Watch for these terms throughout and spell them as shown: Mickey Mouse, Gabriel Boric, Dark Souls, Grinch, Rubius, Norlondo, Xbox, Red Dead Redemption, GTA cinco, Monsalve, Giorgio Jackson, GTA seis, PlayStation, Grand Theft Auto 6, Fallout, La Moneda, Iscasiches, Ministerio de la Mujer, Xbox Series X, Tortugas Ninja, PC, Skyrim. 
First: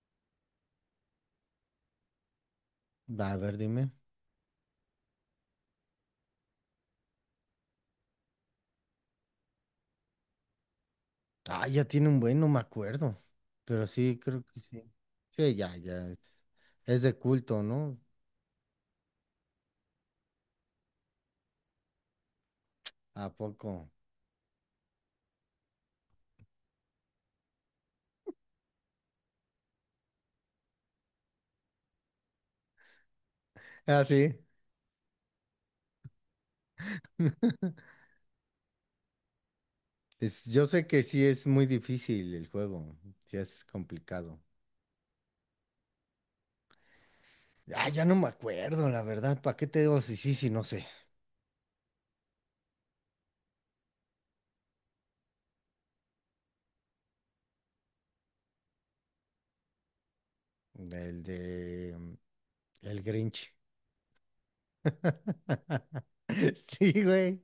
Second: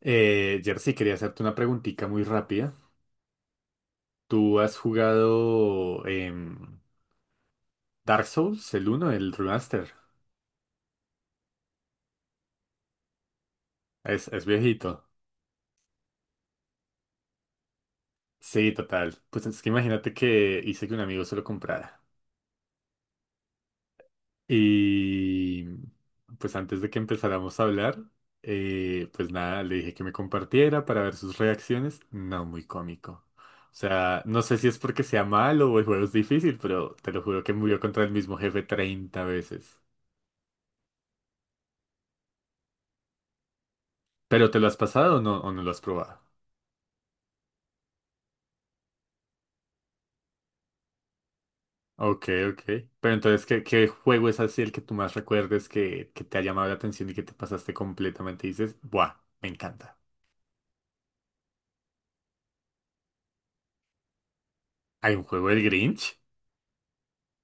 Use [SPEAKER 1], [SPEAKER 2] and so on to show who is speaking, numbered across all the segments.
[SPEAKER 1] Jersey, quería hacerte una preguntita muy rápida.
[SPEAKER 2] Va, a ver, dime.
[SPEAKER 1] ¿Tú has jugado Dark Souls, el uno, el remaster?
[SPEAKER 2] Ah, ya tiene un buen, no me acuerdo. Pero sí,
[SPEAKER 1] Es,
[SPEAKER 2] creo
[SPEAKER 1] es
[SPEAKER 2] que sí.
[SPEAKER 1] viejito.
[SPEAKER 2] Sí, ya, ya. Es de culto, ¿no?
[SPEAKER 1] Sí, total. Pues es que imagínate que hice que un amigo se lo comprara.
[SPEAKER 2] ¿A poco?
[SPEAKER 1] Y pues antes de que empezáramos a hablar, pues nada, le dije que me compartiera para ver sus reacciones. No, muy cómico. O
[SPEAKER 2] Ah,
[SPEAKER 1] sea,
[SPEAKER 2] sí.
[SPEAKER 1] no sé si es porque sea malo o el juego es difícil, pero te lo juro que murió contra el mismo jefe 30 veces.
[SPEAKER 2] Yo sé que sí es muy difícil el juego. Sí es complicado.
[SPEAKER 1] ¿Pero te lo has pasado o no lo has probado?
[SPEAKER 2] Ah, ya no me acuerdo, la verdad. ¿Para qué te digo si sí, si no sé?
[SPEAKER 1] Ok, ok. Pero entonces, ¿qué juego es así el que tú más recuerdes que te ha llamado la atención y que te pasaste completamente? Y dices, ¡buah! Me encanta.
[SPEAKER 2] El de, el Grinch.
[SPEAKER 1] ¿Hay un juego del Grinch?
[SPEAKER 2] Sí, güey.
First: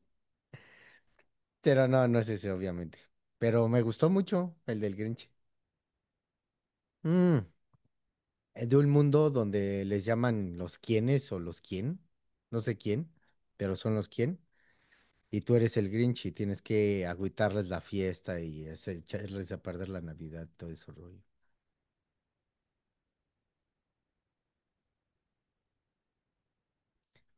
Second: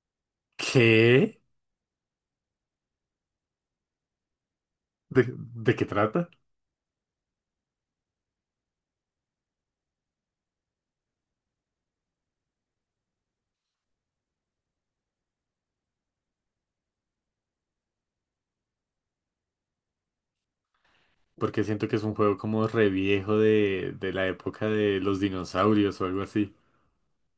[SPEAKER 1] ¿Qué?
[SPEAKER 2] Pero no, no es ese, obviamente. Pero me gustó mucho el del
[SPEAKER 1] ¿De,
[SPEAKER 2] Grinch.
[SPEAKER 1] de qué trata?
[SPEAKER 2] Mm. De un mundo donde les llaman los quienes o los quién, no sé quién, pero son los quién, y tú eres el Grinch y tienes que agüitarles la fiesta y echarles a perder la Navidad, todo eso rollo.
[SPEAKER 1] Porque siento que es un juego como re viejo de la época de los dinosaurios o algo así.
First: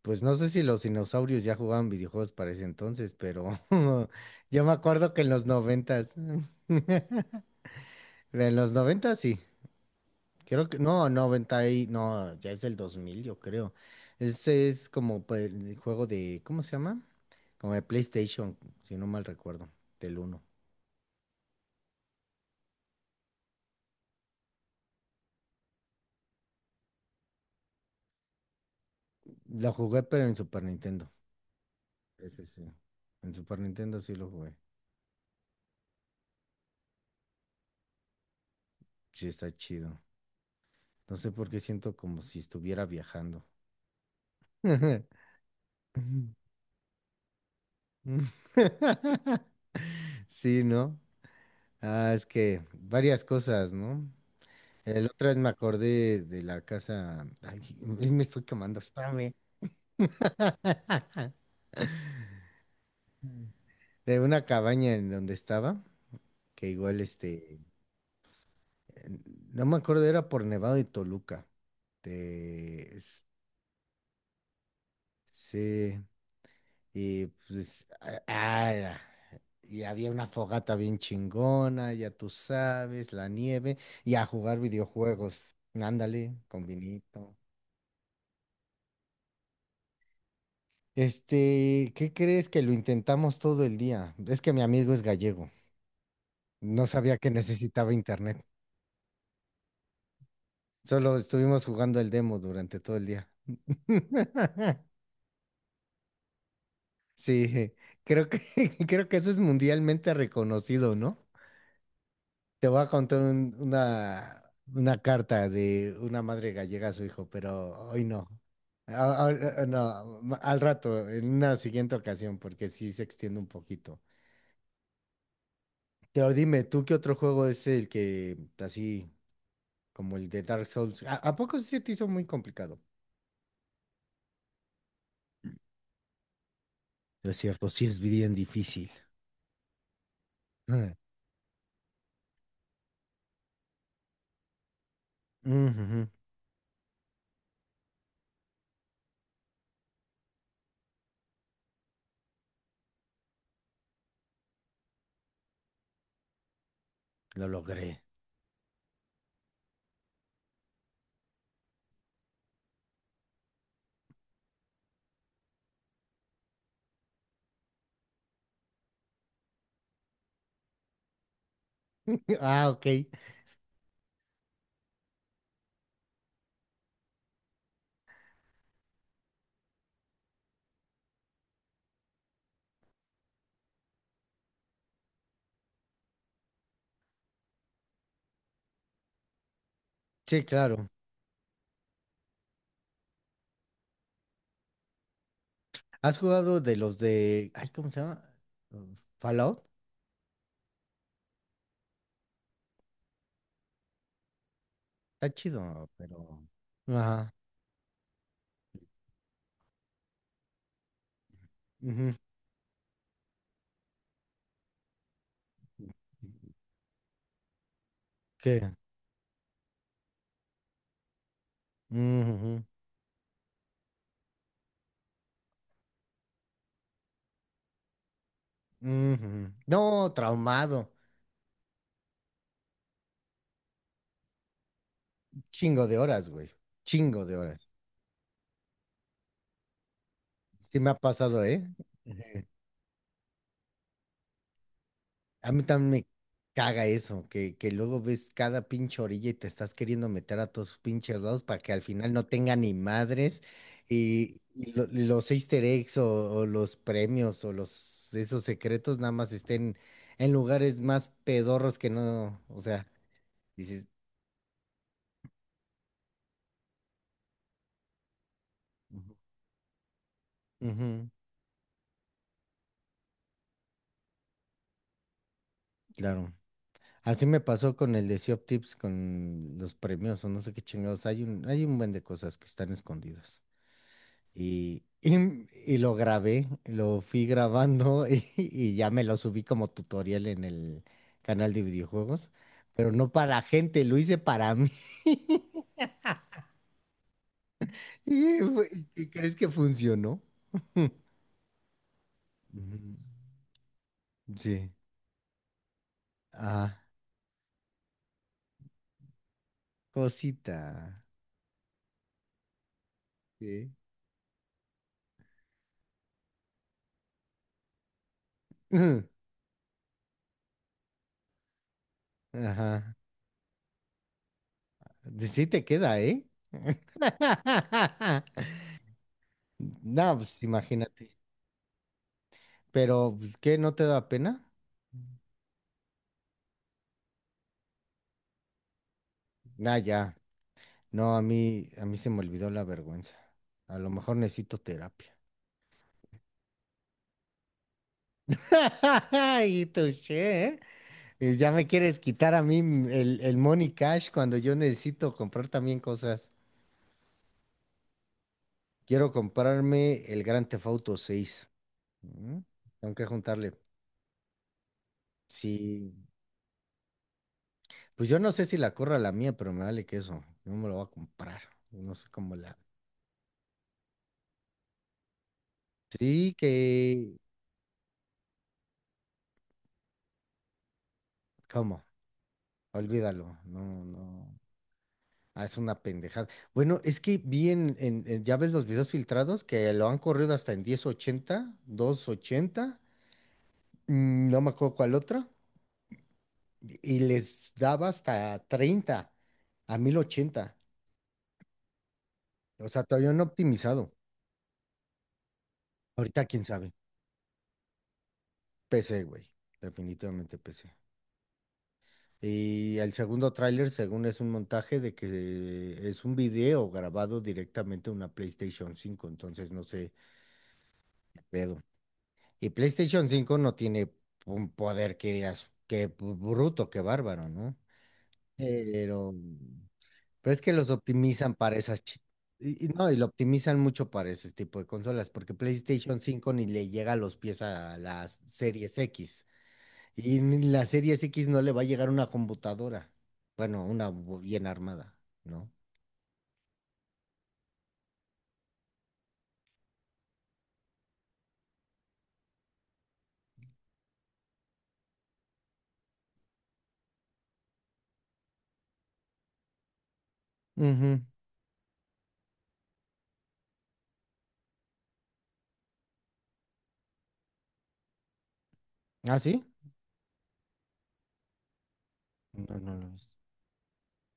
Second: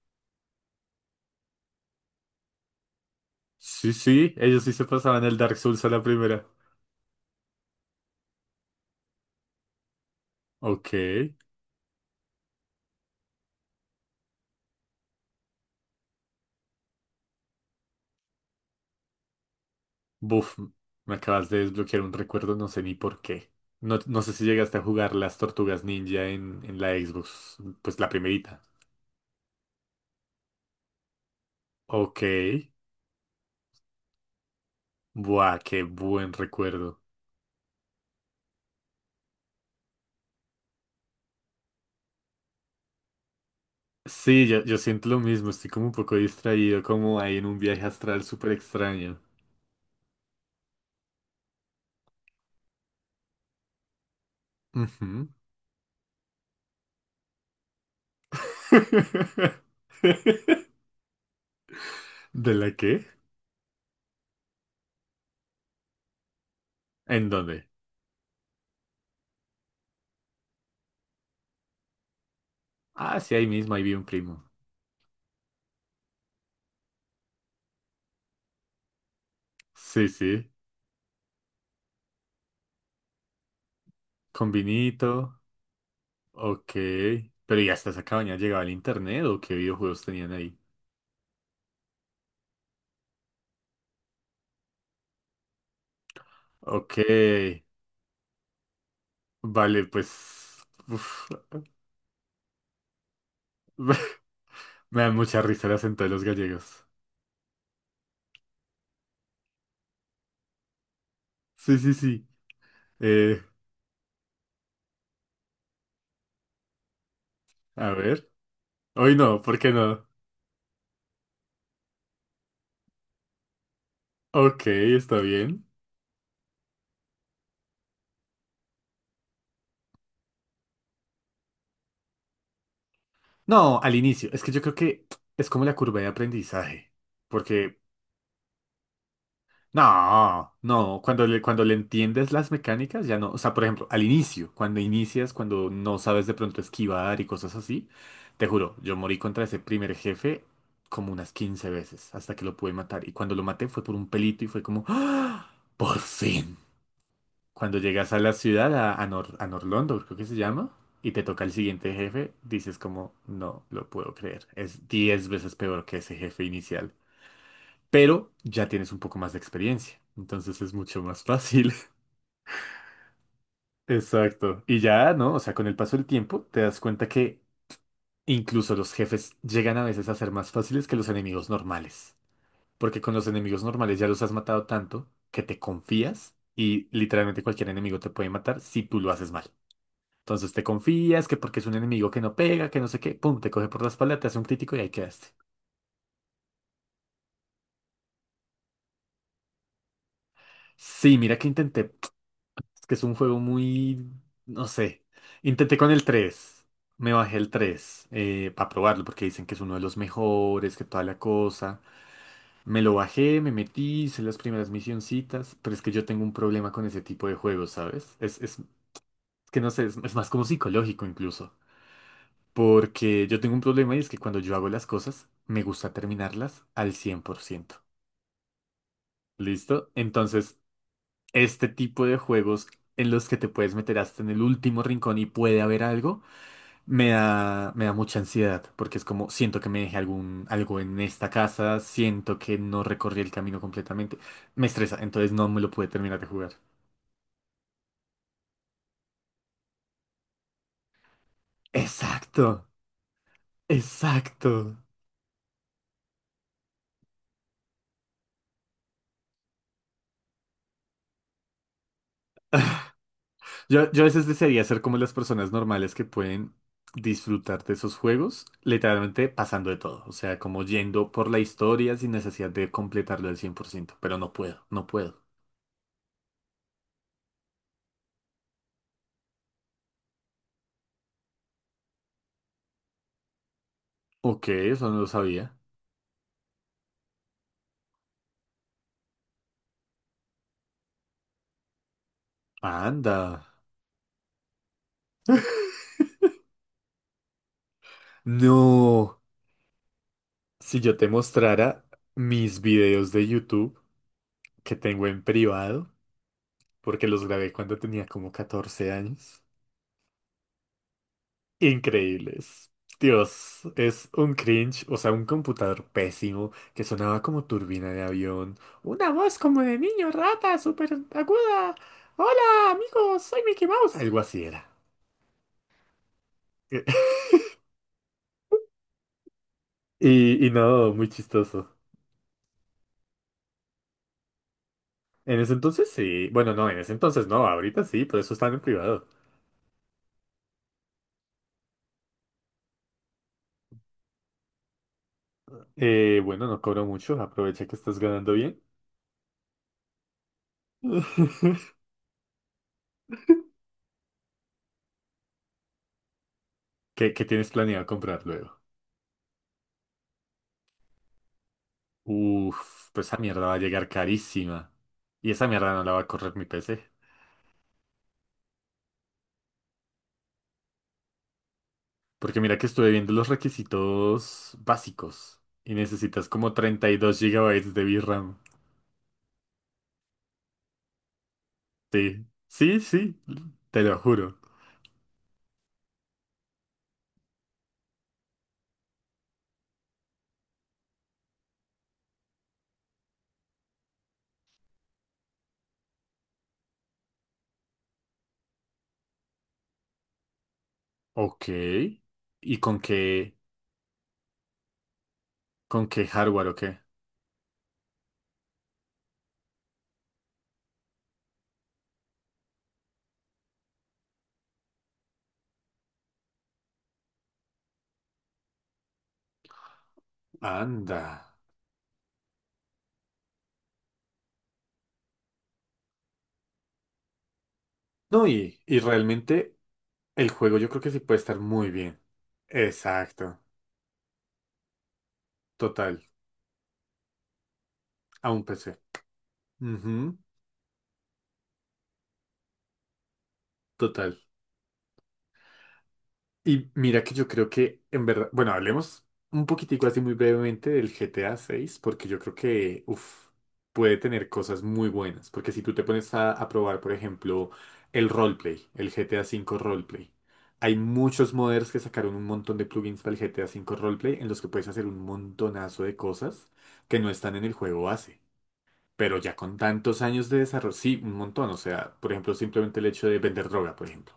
[SPEAKER 2] Pues no sé si los dinosaurios ya jugaban videojuegos para ese entonces, pero
[SPEAKER 1] Sí, sí,
[SPEAKER 2] yo
[SPEAKER 1] ellos
[SPEAKER 2] me
[SPEAKER 1] sí se
[SPEAKER 2] acuerdo que
[SPEAKER 1] pasaban
[SPEAKER 2] en
[SPEAKER 1] el
[SPEAKER 2] los
[SPEAKER 1] Dark Souls a la
[SPEAKER 2] noventas,
[SPEAKER 1] primera.
[SPEAKER 2] en los noventas sí. Creo que,
[SPEAKER 1] Ok.
[SPEAKER 2] no, 90 y, no, ya es del 2000 yo creo. Ese es como pues, el juego de, ¿cómo se llama? Como de PlayStation, si no mal recuerdo, del uno.
[SPEAKER 1] Buf, me acabas de desbloquear un recuerdo, no sé ni por qué. No, no sé si llegaste a jugar las Tortugas Ninja en la Xbox, pues la primerita.
[SPEAKER 2] Lo jugué, pero en Super Nintendo.
[SPEAKER 1] Ok,
[SPEAKER 2] Ese sí. En Super Nintendo sí lo jugué.
[SPEAKER 1] buah, qué buen recuerdo.
[SPEAKER 2] Sí, está chido. No sé por qué siento como si estuviera viajando.
[SPEAKER 1] Sí, yo siento lo mismo, estoy como un poco distraído, como ahí en un viaje astral súper extraño.
[SPEAKER 2] Sí, ¿no? Ah, es que varias cosas, ¿no? El
[SPEAKER 1] Ujú.
[SPEAKER 2] otra vez me acordé de la casa. Ay, me estoy quemando. Espérame.
[SPEAKER 1] ¿De la qué?
[SPEAKER 2] De una cabaña en donde estaba, que igual
[SPEAKER 1] ¿En
[SPEAKER 2] este,
[SPEAKER 1] dónde?
[SPEAKER 2] en- no me acuerdo, era por Nevado y Toluca. de-
[SPEAKER 1] Ah,
[SPEAKER 2] s-
[SPEAKER 1] sí, ahí mismo, ahí vi un primo.
[SPEAKER 2] sí, y pues, y
[SPEAKER 1] Sí,
[SPEAKER 2] había una
[SPEAKER 1] sí,
[SPEAKER 2] fogata bien chingona, ya tú sabes, la nieve, y a
[SPEAKER 1] con
[SPEAKER 2] jugar
[SPEAKER 1] vinito.
[SPEAKER 2] videojuegos. Ándale, con
[SPEAKER 1] Ok.
[SPEAKER 2] vinito.
[SPEAKER 1] Pero ¿y hasta esa cabaña llegaba el internet o qué videojuegos tenían ahí?
[SPEAKER 2] Este, ¿qué crees que lo intentamos todo el día? Es que mi amigo es gallego, no
[SPEAKER 1] Ok.
[SPEAKER 2] sabía que necesitaba internet.
[SPEAKER 1] Vale, pues.
[SPEAKER 2] Solo
[SPEAKER 1] Uf.
[SPEAKER 2] estuvimos jugando el demo durante todo el día.
[SPEAKER 1] Me dan mucha risa el acento de los gallegos.
[SPEAKER 2] Sí, creo que, creo que eso es mundialmente reconocido, ¿no?
[SPEAKER 1] Sí, sí, sí.
[SPEAKER 2] Te voy a contar
[SPEAKER 1] Eh,
[SPEAKER 2] una carta de una madre gallega a su hijo, pero
[SPEAKER 1] a
[SPEAKER 2] hoy no.
[SPEAKER 1] ver. Hoy
[SPEAKER 2] Ah,
[SPEAKER 1] no,
[SPEAKER 2] ah,
[SPEAKER 1] ¿por
[SPEAKER 2] ah,
[SPEAKER 1] qué no?
[SPEAKER 2] no, al rato, en una siguiente ocasión, porque sí se extiende un poquito.
[SPEAKER 1] Ok, está bien.
[SPEAKER 2] Pero dime, ¿tú qué otro juego es el que, así como el de Dark Souls? ¿A poco sí se te hizo muy complicado?
[SPEAKER 1] No, al inicio. Es que yo creo que es como la curva de aprendizaje.
[SPEAKER 2] Es cierto,
[SPEAKER 1] Porque
[SPEAKER 2] sí es bien difícil.
[SPEAKER 1] no, no, cuando le entiendes las mecánicas ya no, o sea, por ejemplo, al inicio, cuando inicias, cuando no
[SPEAKER 2] Ujujú,
[SPEAKER 1] sabes de pronto esquivar y cosas así, te juro, yo morí contra ese primer jefe como unas 15 veces hasta que lo pude matar y cuando lo maté fue por un pelito y fue como, ¡Ah! ¡Por fin!
[SPEAKER 2] lo
[SPEAKER 1] Cuando
[SPEAKER 2] logré.
[SPEAKER 1] llegas a la ciudad, a, Nor- a Norlondo, creo que se llama, y te toca el siguiente jefe, dices como, no lo puedo creer, es 10 veces peor que ese jefe inicial, pero ya tienes un poco más de experiencia, entonces es mucho más fácil.
[SPEAKER 2] Ah, ok.
[SPEAKER 1] Exacto. Y ya, ¿no? O sea, con el paso del tiempo te das cuenta que incluso los jefes llegan a veces a ser más fáciles que los enemigos normales, porque con los enemigos normales ya los has matado tanto que te confías y literalmente cualquier enemigo te puede matar si tú lo haces mal.
[SPEAKER 2] Sí,
[SPEAKER 1] Entonces te
[SPEAKER 2] claro.
[SPEAKER 1] confías que porque es un enemigo que no pega, que no sé qué, pum, te coge por la espalda, te hace un crítico y ahí quedaste.
[SPEAKER 2] ¿Has jugado de los de...? Ay, ¿cómo se llama? Fallout.
[SPEAKER 1] Sí, mira que intenté. Es que es un juego muy, no sé.
[SPEAKER 2] Está
[SPEAKER 1] Intenté
[SPEAKER 2] chido,
[SPEAKER 1] con el
[SPEAKER 2] pero...
[SPEAKER 1] tres. Me
[SPEAKER 2] Ajá.
[SPEAKER 1] bajé el 3 para probarlo porque dicen que es uno de los mejores, que toda la cosa.
[SPEAKER 2] Ujú.
[SPEAKER 1] Me lo bajé, me metí, hice las primeras misioncitas, pero es que yo tengo un problema con ese tipo de juegos, ¿sabes? Es
[SPEAKER 2] ¿Qué?
[SPEAKER 1] que no sé, es más como psicológico incluso.
[SPEAKER 2] Ujujú,
[SPEAKER 1] Porque yo tengo un problema y es que cuando yo hago las cosas, me gusta terminarlas al 100%.
[SPEAKER 2] ujujú.
[SPEAKER 1] ¿Listo?
[SPEAKER 2] No,
[SPEAKER 1] Entonces,
[SPEAKER 2] traumado.
[SPEAKER 1] este tipo de juegos en los que te puedes meter hasta en el último rincón y puede haber
[SPEAKER 2] Chingo de
[SPEAKER 1] algo.
[SPEAKER 2] horas, güey.
[SPEAKER 1] Me
[SPEAKER 2] Chingo de horas.
[SPEAKER 1] da, me da mucha ansiedad porque es como siento que me dejé algún, algo
[SPEAKER 2] Sí me ha
[SPEAKER 1] en esta
[SPEAKER 2] pasado, ¿eh?
[SPEAKER 1] casa, siento que no recorrí el camino completamente. Me estresa, entonces no
[SPEAKER 2] A
[SPEAKER 1] me
[SPEAKER 2] mí
[SPEAKER 1] lo pude
[SPEAKER 2] también me
[SPEAKER 1] terminar de jugar.
[SPEAKER 2] caga eso, que luego ves cada pinche orilla y te estás queriendo meter a todos pinches lados para que al final no tenga
[SPEAKER 1] Exacto,
[SPEAKER 2] ni madres y
[SPEAKER 1] exacto.
[SPEAKER 2] los Easter eggs o los premios o los esos secretos nada más estén en lugares más pedorros que no, o sea, dices,
[SPEAKER 1] Yo a veces desearía ser como las personas normales que pueden disfrutar de esos juegos,
[SPEAKER 2] ujú,
[SPEAKER 1] literalmente pasando de todo. O sea, como
[SPEAKER 2] ujú,
[SPEAKER 1] yendo por la historia sin necesidad de completarlo al 100%, pero no puedo, no puedo.
[SPEAKER 2] claro. Así me pasó con el de Shop Tips, con los premios o no sé qué chingados. Hay un buen de cosas que están escondidas.
[SPEAKER 1] Ok,
[SPEAKER 2] Y,
[SPEAKER 1] eso no lo
[SPEAKER 2] y-
[SPEAKER 1] sabía.
[SPEAKER 2] y lo grabé, lo fui grabando y ya me lo subí como tutorial en el canal de videojuegos, pero no para la
[SPEAKER 1] Anda.
[SPEAKER 2] gente, lo hice para mí. Y fue- ¿Y
[SPEAKER 1] No.
[SPEAKER 2] crees que funcionó?
[SPEAKER 1] Si yo te mostrara mis
[SPEAKER 2] Ujú.
[SPEAKER 1] videos de YouTube
[SPEAKER 2] Sí.
[SPEAKER 1] que tengo en privado,
[SPEAKER 2] Ah,
[SPEAKER 1] porque los grabé cuando tenía como 14 años,
[SPEAKER 2] cosita.
[SPEAKER 1] increíbles. Dios,
[SPEAKER 2] Sí.
[SPEAKER 1] es un cringe, o sea, un computador pésimo que sonaba como turbina de avión, una voz como de niño rata, súper aguda. Hola,
[SPEAKER 2] Ajá.
[SPEAKER 1] amigos, soy Mickey Mouse. Algo así era.
[SPEAKER 2] Sí, sí te queda, ¿eh? No, pues
[SPEAKER 1] Y no, muy
[SPEAKER 2] imagínate.
[SPEAKER 1] chistoso.
[SPEAKER 2] Pero, pues, ¿qué? ¿No te da pena?
[SPEAKER 1] En ese entonces sí, bueno, no, en ese entonces no, ahorita sí, por eso están en privado.
[SPEAKER 2] Ah, ya. No, a mí se me olvidó la vergüenza. A lo mejor necesito terapia.
[SPEAKER 1] Bueno, no cobro mucho, aprovecha que estás ganando bien.
[SPEAKER 2] Y touché, ¿eh? Y ya me quieres quitar a mí el money cash cuando yo necesito comprar también cosas.
[SPEAKER 1] ¿Qué tienes planeado comprar luego?
[SPEAKER 2] Quiero comprarme el Grand Theft Auto 6. Mm,
[SPEAKER 1] Uf,
[SPEAKER 2] Tengo que
[SPEAKER 1] pues esa mierda
[SPEAKER 2] juntarle.
[SPEAKER 1] va a llegar carísima. Y esa mierda no
[SPEAKER 2] Sí,
[SPEAKER 1] la va a correr mi PC.
[SPEAKER 2] pues yo no sé si la corra la mía, pero me vale queso. Yo me lo voy a comprar. Yo no sé cómo
[SPEAKER 1] Porque mira
[SPEAKER 2] la.
[SPEAKER 1] que estuve viendo los requisitos básicos. Y necesitas
[SPEAKER 2] Sí,
[SPEAKER 1] como treinta y
[SPEAKER 2] que.
[SPEAKER 1] dos gigabytes de VRAM.
[SPEAKER 2] ¿Cómo?
[SPEAKER 1] Sí, sí, sí,
[SPEAKER 2] Olvídalo.
[SPEAKER 1] te
[SPEAKER 2] No,
[SPEAKER 1] lo juro.
[SPEAKER 2] no. Ah, es una pendejada. Bueno, es que vi en, ya ves los videos filtrados que lo han corrido hasta en 1080, 280, no me acuerdo cuál otra, y les daba hasta 30 a 1080.
[SPEAKER 1] Ok. ¿Y
[SPEAKER 2] O
[SPEAKER 1] con
[SPEAKER 2] sea, todavía no
[SPEAKER 1] qué,
[SPEAKER 2] optimizado.
[SPEAKER 1] con qué
[SPEAKER 2] Ahorita quién
[SPEAKER 1] hardware o
[SPEAKER 2] sabe.
[SPEAKER 1] qué?
[SPEAKER 2] PC, güey. Definitivamente PC. Y el segundo tráiler, según es un montaje de que es un video grabado directamente a una PlayStation 5, entonces no sé,
[SPEAKER 1] Anda.
[SPEAKER 2] qué pedo. Y PlayStation 5 no tiene un poder que digas, qué bruto, qué bárbaro, ¿no?
[SPEAKER 1] No, y
[SPEAKER 2] Pero,
[SPEAKER 1] realmente el
[SPEAKER 2] pero es que
[SPEAKER 1] juego yo
[SPEAKER 2] los
[SPEAKER 1] creo que sí puede
[SPEAKER 2] optimizan
[SPEAKER 1] estar
[SPEAKER 2] para
[SPEAKER 1] muy
[SPEAKER 2] esas...
[SPEAKER 1] bien.
[SPEAKER 2] Y, y no, y lo
[SPEAKER 1] Exacto.
[SPEAKER 2] optimizan mucho para ese tipo de consolas, porque
[SPEAKER 1] Total,
[SPEAKER 2] PlayStation 5 ni le llega a los pies a las
[SPEAKER 1] a un
[SPEAKER 2] Series
[SPEAKER 1] PC.
[SPEAKER 2] X.
[SPEAKER 1] Ujú,
[SPEAKER 2] Y ni la Series X no le va a llegar una computadora. Bueno, una
[SPEAKER 1] total.
[SPEAKER 2] bien armada, ¿no?
[SPEAKER 1] Y mira que yo creo que en verdad, bueno, hablemos un poquitico así muy brevemente del GTA 6, porque yo creo que, uf, puede tener cosas muy buenas, porque si tú te pones a probar, por ejemplo, el roleplay, el GTA 5 roleplay, hay
[SPEAKER 2] Ujú.
[SPEAKER 1] muchos modders que sacaron un montón de plugins para el GTA 5 roleplay en los que puedes hacer un montonazo de cosas que no están en el juego base.
[SPEAKER 2] ¿Ah,
[SPEAKER 1] Pero ya
[SPEAKER 2] sí?
[SPEAKER 1] con tantos años de desarrollo, sí, un montón. O sea, por ejemplo,
[SPEAKER 2] No, no
[SPEAKER 1] simplemente
[SPEAKER 2] lo
[SPEAKER 1] el
[SPEAKER 2] he
[SPEAKER 1] hecho
[SPEAKER 2] visto.
[SPEAKER 1] de vender droga, por ejemplo.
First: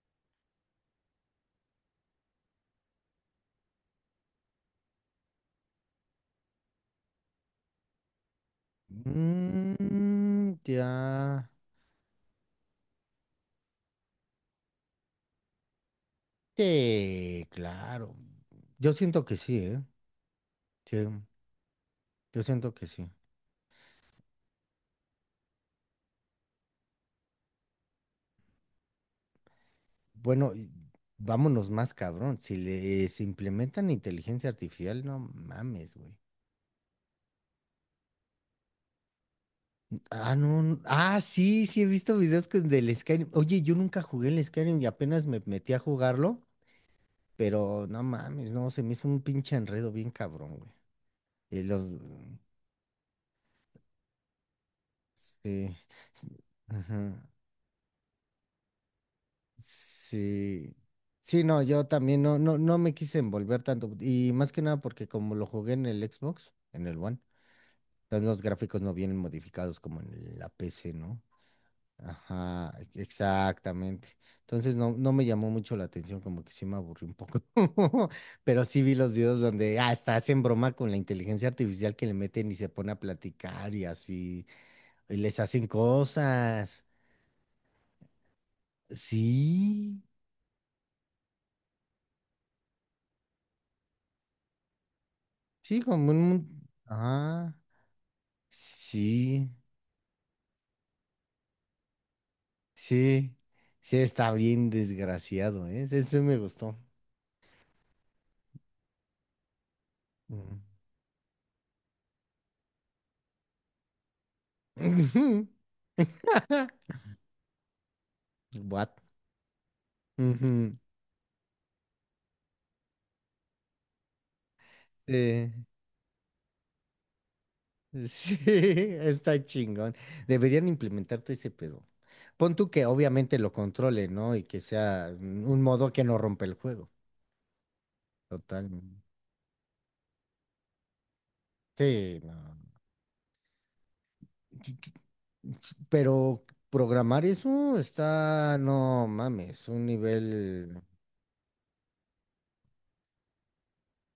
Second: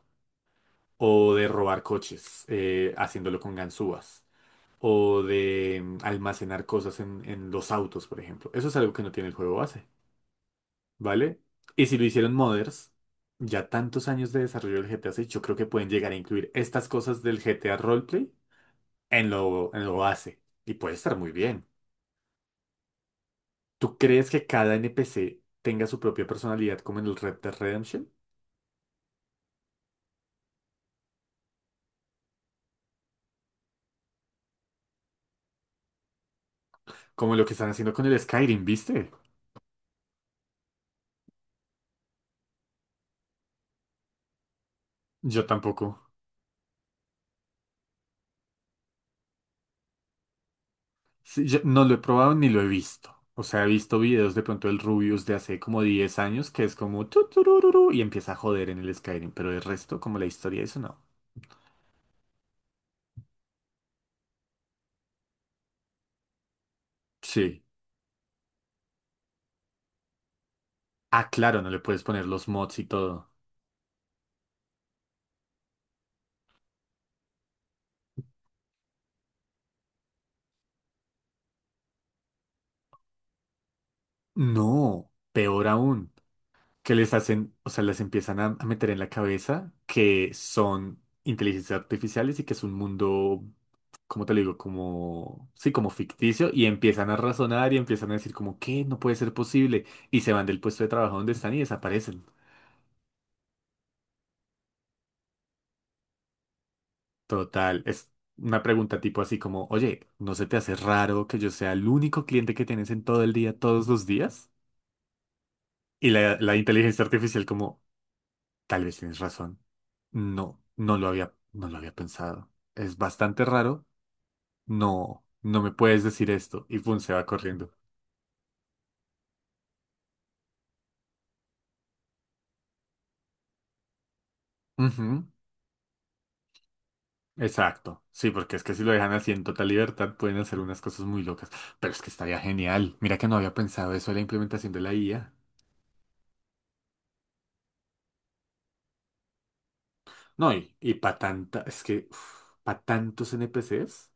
[SPEAKER 1] O de robar coches, haciéndolo con ganzúas. O de almacenar cosas en los autos, por ejemplo. Eso es algo que no tiene el juego base,
[SPEAKER 2] Mm, ya.
[SPEAKER 1] ¿vale? Y si lo hicieron modders, ya tantos años de desarrollo del GTA 6, yo creo que pueden llegar a incluir estas cosas del
[SPEAKER 2] Sí,
[SPEAKER 1] GTA
[SPEAKER 2] claro.
[SPEAKER 1] Roleplay
[SPEAKER 2] Yo siento
[SPEAKER 1] en
[SPEAKER 2] que sí,
[SPEAKER 1] lo,
[SPEAKER 2] ¿eh?
[SPEAKER 1] en lo base. Y puede
[SPEAKER 2] Sí,
[SPEAKER 1] estar muy bien.
[SPEAKER 2] yo siento que sí.
[SPEAKER 1] ¿Tú crees que cada NPC tenga su propia personalidad como en el Red Dead Redemption?
[SPEAKER 2] Bueno, y vámonos más cabrón. Si les implementan inteligencia artificial, no mames, güey.
[SPEAKER 1] Como lo que están haciendo con el Skyrim, ¿viste?
[SPEAKER 2] Ah, no. Ah, sí, sí, he visto videos del Skyrim. Oye, yo nunca jugué el Skyrim y apenas me
[SPEAKER 1] Yo
[SPEAKER 2] metí a
[SPEAKER 1] tampoco.
[SPEAKER 2] jugarlo, pero no mames, no, se me hizo un pinche enredo bien cabrón, güey.
[SPEAKER 1] Sí, yo
[SPEAKER 2] Y
[SPEAKER 1] no
[SPEAKER 2] los...
[SPEAKER 1] lo he probado ni lo he visto. O sea, he visto videos de pronto del Rubius de hace
[SPEAKER 2] Sí.
[SPEAKER 1] como diez
[SPEAKER 2] s-
[SPEAKER 1] años que es como tu,
[SPEAKER 2] Ajá.
[SPEAKER 1] turururu, y empieza a joder en el Skyrim, pero el resto, como la historia,
[SPEAKER 2] Sí.
[SPEAKER 1] eso no.
[SPEAKER 2] Sí, no, yo también no, no, no me quise envolver tanto. Y más que nada porque como lo jugué en el Xbox, en el One,
[SPEAKER 1] Sí.
[SPEAKER 2] entonces los gráficos no vienen modificados como en la PC, ¿no?
[SPEAKER 1] Ah, claro, no le puedes poner los
[SPEAKER 2] Ajá,
[SPEAKER 1] mods y todo.
[SPEAKER 2] exactamente. Entonces no, no me llamó mucho la atención, como que sí me aburrí un poco. Pero sí vi los videos donde hasta hacen broma con la inteligencia artificial que le meten y se pone a platicar y así,
[SPEAKER 1] No,
[SPEAKER 2] y les hacen
[SPEAKER 1] peor aún,
[SPEAKER 2] cosas.
[SPEAKER 1] que les hacen, o sea, les empiezan a meter en la cabeza
[SPEAKER 2] Sí,
[SPEAKER 1] que son inteligencias artificiales y que es un mundo, ¿como te lo digo? Como, sí,
[SPEAKER 2] sí,
[SPEAKER 1] como
[SPEAKER 2] como un...
[SPEAKER 1] ficticio, y empiezan a
[SPEAKER 2] Ajá.
[SPEAKER 1] razonar y empiezan a decir como, ¿qué? No puede ser
[SPEAKER 2] Sí,
[SPEAKER 1] posible. Y se van del puesto de trabajo donde están y desaparecen.
[SPEAKER 2] sí, sí, está bien desgraciado, ¿eh? Ese me gustó.
[SPEAKER 1] Total, es una pregunta tipo así como, oye, ¿no se te
[SPEAKER 2] Ujú.
[SPEAKER 1] hace raro que yo sea el único cliente que tienes en todo el día, todos los días? Y la inteligencia artificial como, tal
[SPEAKER 2] What?
[SPEAKER 1] vez tienes razón. No,
[SPEAKER 2] Ujú.
[SPEAKER 1] no lo había pensado. Es bastante raro. No,
[SPEAKER 2] Eh,
[SPEAKER 1] no me puedes decir esto. Y pum, se va corriendo.
[SPEAKER 2] sí, está chingón. Deberían implementar todo ese pedo. Pon tú que obviamente lo controle, ¿no? Y que sea
[SPEAKER 1] Ujú.
[SPEAKER 2] un modo que no rompe el juego.
[SPEAKER 1] Exacto, sí, porque es que si lo
[SPEAKER 2] Totalmente.
[SPEAKER 1] dejan así en total libertad pueden hacer unas cosas muy locas, pero es que
[SPEAKER 2] Sí, no.
[SPEAKER 1] estaría genial. Mira que no había pensado eso de la implementación
[SPEAKER 2] Qui-
[SPEAKER 1] de
[SPEAKER 2] qui-
[SPEAKER 1] la IA.
[SPEAKER 2] Pero programar eso está, no mames, un
[SPEAKER 1] No, y,
[SPEAKER 2] nivel.
[SPEAKER 1] y para tanta, es que para tantos NPCs,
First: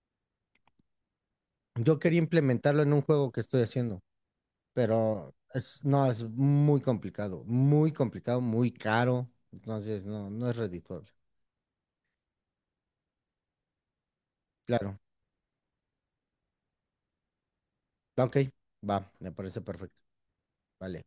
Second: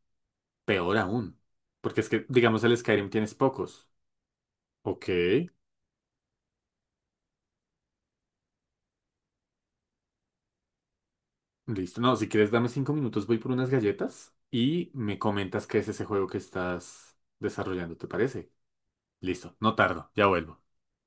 [SPEAKER 1] peor aún,
[SPEAKER 2] Yo
[SPEAKER 1] porque es
[SPEAKER 2] quería
[SPEAKER 1] que, digamos, el
[SPEAKER 2] implementarlo en un
[SPEAKER 1] Skyrim
[SPEAKER 2] juego
[SPEAKER 1] tienes
[SPEAKER 2] que estoy
[SPEAKER 1] pocos.
[SPEAKER 2] haciendo,
[SPEAKER 1] Ok,
[SPEAKER 2] pero es, no, es muy complicado, muy complicado, muy caro. Entonces, no, no es redituable.
[SPEAKER 1] listo. No, si quieres dame 5 minutos, voy por unas galletas y
[SPEAKER 2] Claro.
[SPEAKER 1] me comentas qué es ese juego que estás desarrollando, ¿te
[SPEAKER 2] Ok,
[SPEAKER 1] parece?
[SPEAKER 2] va, me
[SPEAKER 1] Listo,
[SPEAKER 2] parece
[SPEAKER 1] no
[SPEAKER 2] perfecto.
[SPEAKER 1] tardo, ya vuelvo.
[SPEAKER 2] Vale.